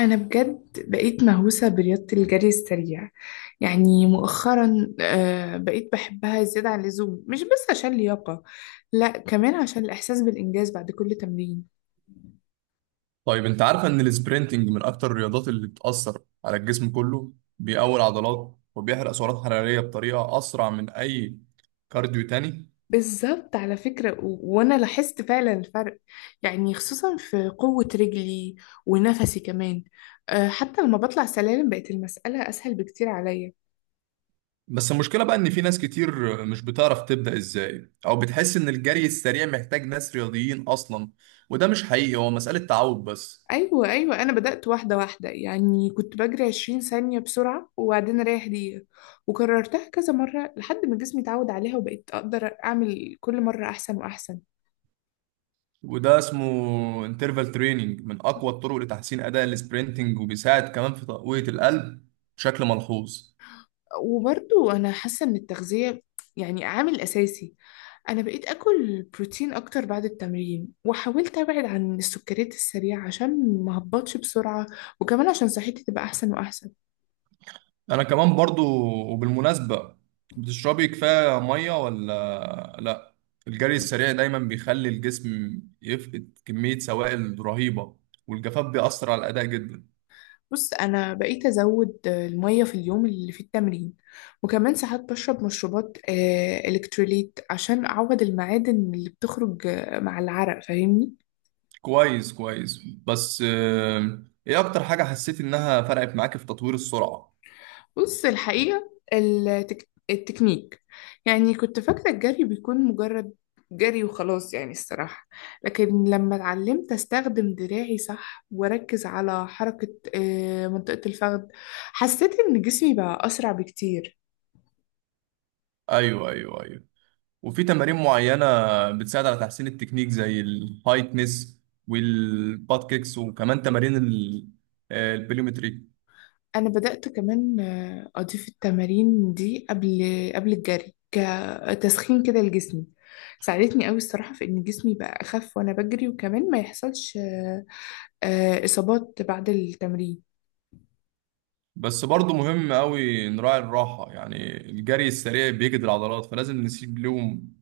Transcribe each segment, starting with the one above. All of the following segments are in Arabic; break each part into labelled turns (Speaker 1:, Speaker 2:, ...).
Speaker 1: أنا بجد بقيت مهووسة برياضة الجري السريع. يعني مؤخرا بقيت بحبها زيادة عن اللزوم، مش بس عشان لياقة، لا، كمان عشان الإحساس بالإنجاز بعد كل تمرين.
Speaker 2: طيب انت عارف ان السبرنتنج من اكتر الرياضات اللي بتأثر على الجسم كله. بيقوي العضلات وبيحرق سعرات حرارية بطريقة اسرع من اي كارديو تاني.
Speaker 1: بالظبط على فكرة، و... وأنا لاحظت فعلا الفرق، يعني خصوصا في قوة رجلي ونفسي كمان. حتى لما بطلع سلالم بقت المسألة أسهل بكتير عليا.
Speaker 2: بس المشكلة بقى ان في ناس كتير مش بتعرف تبدأ ازاي او بتحس ان الجري السريع محتاج ناس رياضيين اصلا، وده مش حقيقي، هو مسألة تعود بس.
Speaker 1: ايوه انا بدأت واحده واحده، يعني كنت بجري 20 ثانيه بسرعه وبعدين اريح دقيقه، وكررتها كذا مره لحد ما جسمي اتعود عليها وبقيت اقدر اعمل كل مره احسن واحسن.
Speaker 2: وده اسمه انترفال تريننج، من اقوى الطرق لتحسين اداء السبرنتنج وبيساعد كمان في تقوية القلب بشكل ملحوظ.
Speaker 1: وبرضو انا حاسه ان التغذيه يعني عامل اساسي. انا بقيت اكل بروتين اكتر بعد التمرين وحاولت ابعد عن السكريات السريعه عشان ما هبطش بسرعه، وكمان عشان صحتي تبقى احسن واحسن.
Speaker 2: انا كمان برضو. وبالمناسبة، بتشربي كفاية مية ولا لا؟ الجري السريع دايما بيخلي الجسم يفقد كمية سوائل رهيبة، والجفاف بيأثر على الأداء جدا.
Speaker 1: بص، انا بقيت ازود الميه في اليوم اللي في التمرين، وكمان ساعات بشرب مشروبات الكتروليت عشان اعوض المعادن اللي بتخرج مع العرق، فاهمني؟
Speaker 2: كويس كويس، بس ايه اكتر حاجة حسيت انها فرقت معاك في تطوير السرعة؟
Speaker 1: بص، الحقيقه التكنيك، يعني كنت فاكره الجري بيكون مجرد جري وخلاص يعني الصراحه، لكن لما اتعلمت استخدم دراعي صح واركز على حركه منطقه الفخذ، حسيت ان جسمي بقى اسرع بكتير.
Speaker 2: ايوه ايوه ايوه. وفي تمارين معينة بتساعد على تحسين التكنيك زي الهايتنس والباد كيكس، وكمان تمارين البليومتريك.
Speaker 1: انا بدأت كمان اضيف التمارين دي قبل الجري كتسخين كده لجسمي. ساعدتني قوي الصراحة في ان جسمي بقى اخف وانا بجري، وكمان ما يحصلش اصابات بعد التمرين.
Speaker 2: بس برضه مهم قوي نراعي الراحة، يعني الجري السريع بيجهد العضلات، فلازم نسيب لهم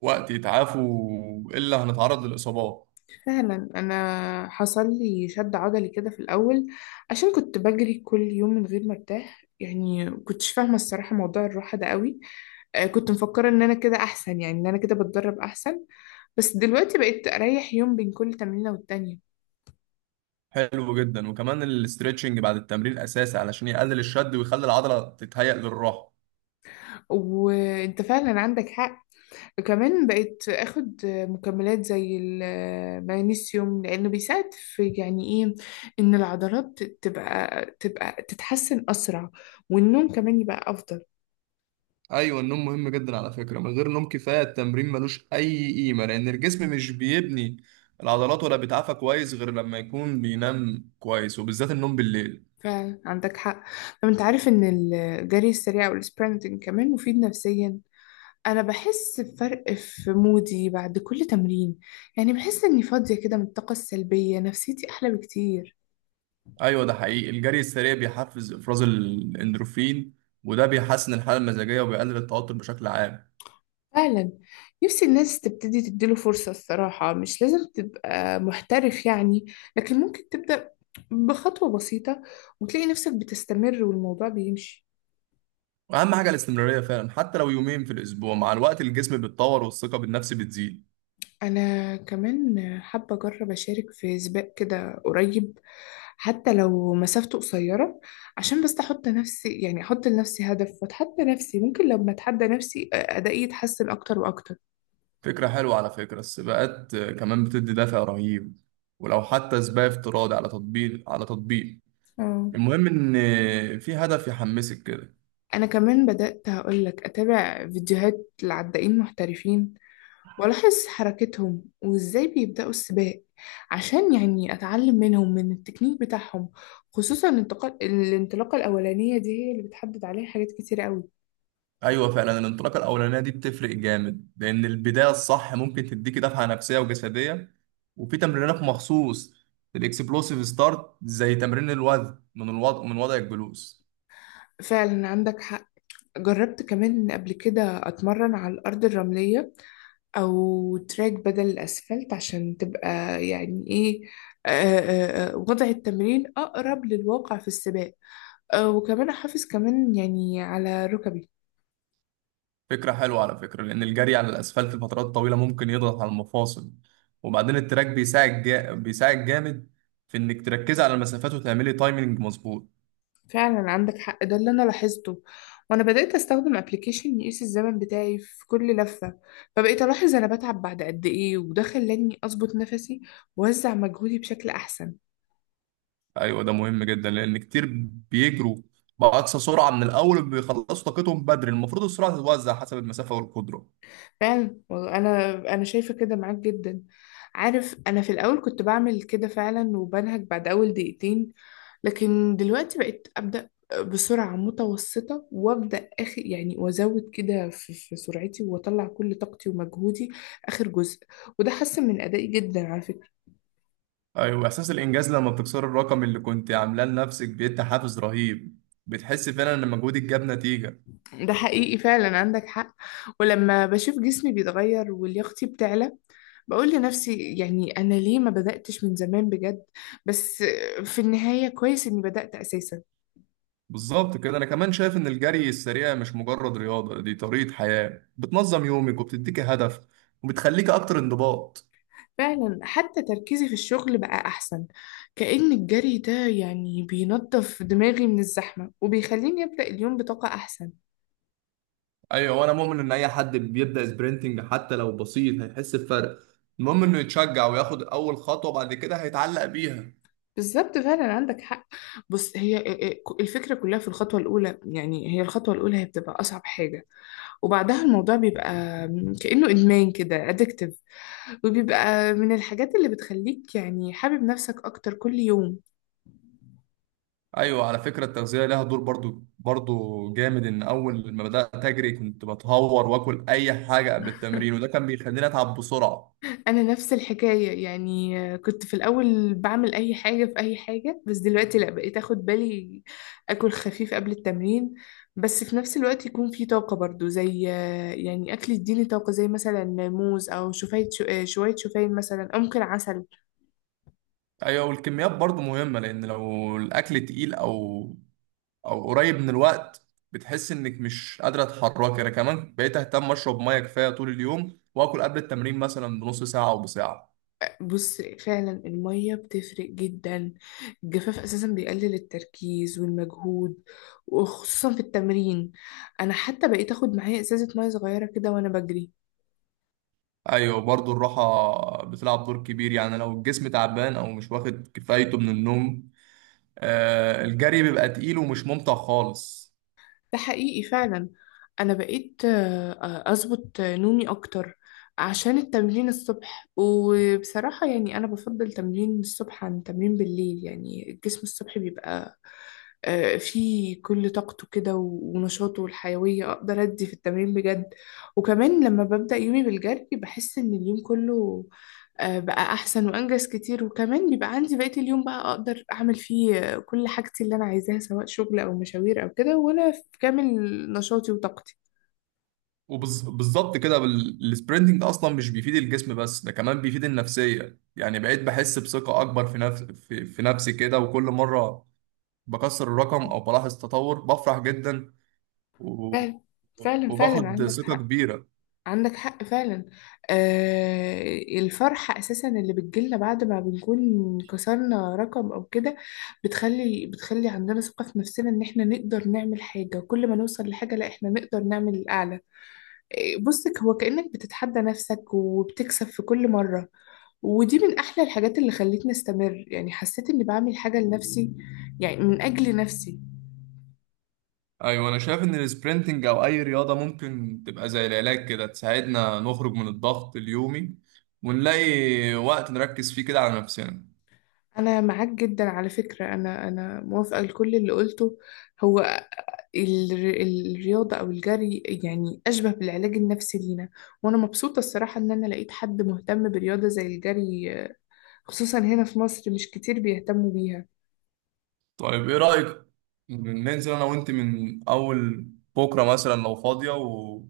Speaker 2: وقت يتعافوا إلا هنتعرض للإصابات.
Speaker 1: فعلا، انا حصل لي شد عضلي كده في الاول عشان كنت بجري كل يوم من غير ما ارتاح، يعني كنتش فاهمة الصراحة موضوع الراحة ده قوي. كنت مفكرة ان انا كده احسن، يعني ان انا كده بتدرب احسن، بس دلوقتي بقيت اريح يوم بين كل تمرينة والتانية.
Speaker 2: حلو جدا، وكمان الاسترتشنج بعد التمرين أساسي علشان يقلل الشد ويخلي العضلة تتهيأ للراحة.
Speaker 1: وانت فعلا عندك حق، كمان بقيت اخد مكملات زي المغنيسيوم لانه بيساعد في يعني ايه، ان العضلات تبقى تتحسن اسرع والنوم كمان يبقى افضل.
Speaker 2: أيوة، النوم مهم جدا على فكرة. من غير نوم كفاية التمرين ملوش أي قيمة، لأن الجسم مش بيبني العضلات ولا بيتعافى كويس غير لما يكون بينام كويس، وبالذات النوم بالليل.
Speaker 1: فعلا عندك حق. طب انت عارف ان الجري السريع والسبرنتنج كمان مفيد نفسيا؟ انا بحس بفرق في مودي بعد كل تمرين، يعني بحس اني فاضية كده من الطاقة السلبية، نفسيتي احلى بكتير.
Speaker 2: ايوه، ده حقيقي. الجري السريع بيحفز افراز الاندروفين، وده بيحسن الحاله المزاجيه وبيقلل التوتر بشكل عام.
Speaker 1: فعلا، نفسي الناس تبتدي تديله فرصة الصراحة، مش لازم تبقى محترف يعني، لكن ممكن تبدأ بخطوة بسيطة وتلاقي نفسك بتستمر والموضوع بيمشي.
Speaker 2: واهم حاجه الاستمراريه فعلا، حتى لو يومين في الاسبوع. مع الوقت الجسم بيتطور والثقه بالنفس بتزيد.
Speaker 1: أنا كمان حابة أجرب أشارك في سباق كده قريب، حتى لو مسافته قصيرة، عشان بس أحط نفسي، يعني أحط لنفسي هدف وأتحدى نفسي، ممكن لما أتحدى نفسي أدائي يتحسن أكتر وأكتر.
Speaker 2: فكره حلوه على فكره، السباقات كمان بتدي دافع رهيب، ولو حتى سباق افتراضي على تطبيق.
Speaker 1: اه.
Speaker 2: المهم ان في هدف يحمسك كده.
Speaker 1: أنا كمان بدأت هقولك أتابع فيديوهات لعدائين محترفين وألاحظ حركتهم وإزاي بيبدأوا السباق، عشان يعني أتعلم منهم من التكنيك بتاعهم، خصوصا الانتقال، الانطلاقة الأولانية دي هي اللي بتحدد عليها حاجات كتير قوي.
Speaker 2: ايوه فعلا، الانطلاقه الاولانيه دي بتفرق جامد، لان البدايه الصح ممكن تديكي دفعه نفسيه وجسديه. وفي تمرينات مخصوص للاكسبلوسيف ستارت، زي تمرين الوزن من وضع الجلوس.
Speaker 1: فعلا عندك حق. جربت كمان قبل كده أتمرن على الأرض الرملية أو تراك بدل الأسفلت عشان تبقى يعني إيه، آه، وضع التمرين أقرب للواقع في السباق، وكمان أحافظ كمان يعني على ركبي.
Speaker 2: فكره حلوه على فكره، لان الجري على الاسفلت لفترات طويله ممكن يضغط على المفاصل. وبعدين التراك بيساعد جامد في انك تركزي على المسافات وتعملي تايمنج مظبوط.
Speaker 1: فعلا عندك حق، ده اللي انا لاحظته. وانا بدأت استخدم ابلكيشن يقيس الزمن بتاعي في كل لفة، فبقيت الاحظ انا بتعب بعد قد ايه، وده خلاني اظبط نفسي واوزع مجهودي بشكل احسن.
Speaker 2: ايوه، ده مهم جدا، لان كتير بيجروا باقصى سرعه من الاول، بيخلصوا طاقتهم بدري. المفروض السرعه تتوزع حسب المسافه والقدره.
Speaker 1: فعلا والله، انا شايفه كده معاك جدا. عارف، انا في الاول كنت بعمل كده فعلا وبنهج بعد اول دقيقتين، لكن دلوقتي بقيت ابدا بسرعه متوسطه، وابدا اخر يعني وازود كده في سرعتي واطلع كل طاقتي ومجهودي اخر جزء، وده حسن من ادائي جدا على فكره.
Speaker 2: ايوه، احساس الانجاز لما بتكسر الرقم اللي كنت عاملاه لنفسك بيدي حافز رهيب. بتحس فعلا ان مجهودك جاب نتيجه.
Speaker 1: ده حقيقي، فعلا عندك حق. ولما بشوف جسمي بيتغير ولياقتي بتعلى، بقول لنفسي يعني أنا ليه ما بدأتش من زمان بجد؟ بس في النهاية كويس إني بدأت أساسا.
Speaker 2: بالظبط كده. انا كمان شايف ان الجري السريع مش مجرد رياضه، دي طريقه حياه، بتنظم يومك وبتديك هدف وبتخليك اكتر انضباط.
Speaker 1: فعلا، حتى تركيزي في الشغل بقى أحسن، كأن الجري ده يعني بينظف دماغي من الزحمة وبيخليني أبدأ اليوم بطاقة أحسن.
Speaker 2: ايوه، وانا مؤمن ان اي حد بيبدا سبرنتنج حتى لو بسيط هيحس بفرق. المهم انه يتشجع وياخد اول خطوه، بعد كده هيتعلق بيها.
Speaker 1: بالظبط، فعلا عندك حق. بص، هي الفكرة كلها في الخطوة الأولى، يعني هي الخطوة الأولى هي بتبقى أصعب حاجة، وبعدها الموضوع بيبقى كأنه إدمان كده addictive، وبيبقى من الحاجات اللي بتخليك يعني حابب نفسك أكتر كل يوم.
Speaker 2: ايوه، على فكره التغذيه لها دور برضو برضو جامد. ان اول ما بدات اجري كنت بتهور واكل اي حاجه قبل التمرين، وده كان بيخليني اتعب بسرعه.
Speaker 1: أنا نفس الحكاية، يعني كنت في الأول بعمل أي حاجة في أي حاجة، بس دلوقتي لأ، بقيت أخد بالي. أكل خفيف قبل التمرين بس في نفس الوقت يكون في طاقة برضو، زي يعني أكل يديني طاقة زي مثلا موز أو شوفان، شوية شوفان مثلا، أو ممكن عسل.
Speaker 2: ايوه، والكميات برضو مهمه، لان لو الاكل تقيل او قريب من الوقت بتحس انك مش قادره تتحركي. انا كمان بقيت اهتم اشرب ميه كفايه طول اليوم، واكل قبل التمرين مثلا بنص ساعه او بساعه.
Speaker 1: بص، فعلا المية بتفرق جدا، الجفاف أساسا بيقلل التركيز والمجهود، وخصوصا في التمرين. أنا حتى بقيت أخد معايا إزازة مية صغيرة كده وأنا بجري.
Speaker 2: ايوه، برضو الراحه بتلعب دور كبير، يعني لو الجسم تعبان او مش واخد كفايته من النوم الجري بيبقى تقيل ومش ممتع خالص.
Speaker 1: ده حقيقي فعلا. أنا بقيت أظبط نومي أكتر عشان التمرين الصبح. وبصراحة يعني أنا بفضل تمرين الصبح عن تمرين بالليل، يعني الجسم الصبح بيبقى فيه كل طاقته كده و- ونشاطه والحيوية، أقدر أدي في التمرين بجد. وكمان لما ببدأ يومي بالجري بحس إن اليوم كله بقى أحسن وأنجز كتير، وكمان بيبقى عندي بقية اليوم بقى أقدر أعمل فيه كل حاجتي اللي أنا عايزاها، سواء شغل أو مشاوير أو كده، وأنا في كامل نشاطي وطاقتي.
Speaker 2: وبالظبط كده، السبرنتنج اصلا مش بيفيد الجسم بس، ده كمان بيفيد النفسيه. يعني بقيت بحس بثقه اكبر في نفسي كده، وكل مره بكسر الرقم او بلاحظ تطور بفرح جدا و-
Speaker 1: فعلا فعلا
Speaker 2: وباخد
Speaker 1: عندك
Speaker 2: ثقه
Speaker 1: حق.
Speaker 2: كبيره.
Speaker 1: عندك حق فعلا. آه، الفرحة أساسا اللي بتجيلنا بعد ما بنكون كسرنا رقم أو كده بتخلي عندنا ثقة في نفسنا إن إحنا نقدر نعمل حاجة، وكل ما نوصل لحاجة لا إحنا نقدر نعمل الأعلى. بصك، هو كأنك بتتحدى نفسك وبتكسب في كل مرة، ودي من أحلى الحاجات اللي خلتني أستمر، يعني حسيت إني بعمل حاجة لنفسي، يعني من أجل نفسي.
Speaker 2: ايوه انا شايف ان السبرنتنج او اي رياضه ممكن تبقى زي العلاج كده، تساعدنا نخرج من الضغط اليومي ونلاقي وقت نركز فيه كده على نفسنا.
Speaker 1: انا معاك جدا على فكرة، انا موافقة لكل اللي قلته. هو ال- الرياضة او الجري يعني اشبه بالعلاج النفسي لينا، وانا مبسوطة الصراحة ان انا لقيت حد مهتم برياضة زي الجري، خصوصا هنا في مصر مش كتير بيهتموا بيها.
Speaker 2: طيب ايه رايك ننزل انا وانت من اول بكره مثلا لو فاضيه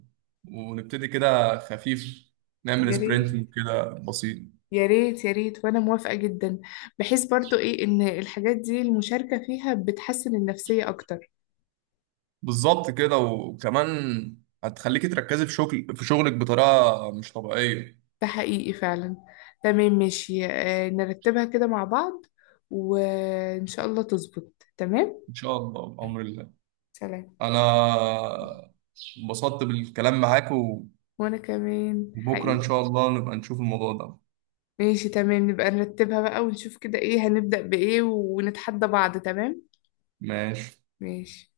Speaker 2: ونبتدي كده خفيف، نعمل
Speaker 1: يا ريت
Speaker 2: سبرنتنج كده بسيط.
Speaker 1: يا ريت يا ريت، وانا موافقة جدا، بحيث برضو ايه ان الحاجات دي المشاركة فيها بتحسن النفسية اكتر.
Speaker 2: بالظبط كده، وكمان هتخليكي تركزي في شغلك بطريقه مش طبيعيه.
Speaker 1: ده حقيقي فعلا. تمام، ماشي، نرتبها كده مع بعض وإن شاء الله تظبط تمام.
Speaker 2: ان شاء الله بامر الله.
Speaker 1: سلام.
Speaker 2: انا انبسطت بالكلام معاك،
Speaker 1: وأنا كمان
Speaker 2: وبكره ان
Speaker 1: حقيقي.
Speaker 2: شاء الله نبقى نشوف الموضوع ده.
Speaker 1: ماشي تمام، نبقى نرتبها بقى ونشوف كده إيه هنبدأ بإيه، ونتحدى بعض. تمام.
Speaker 2: ماشي.
Speaker 1: ماشي.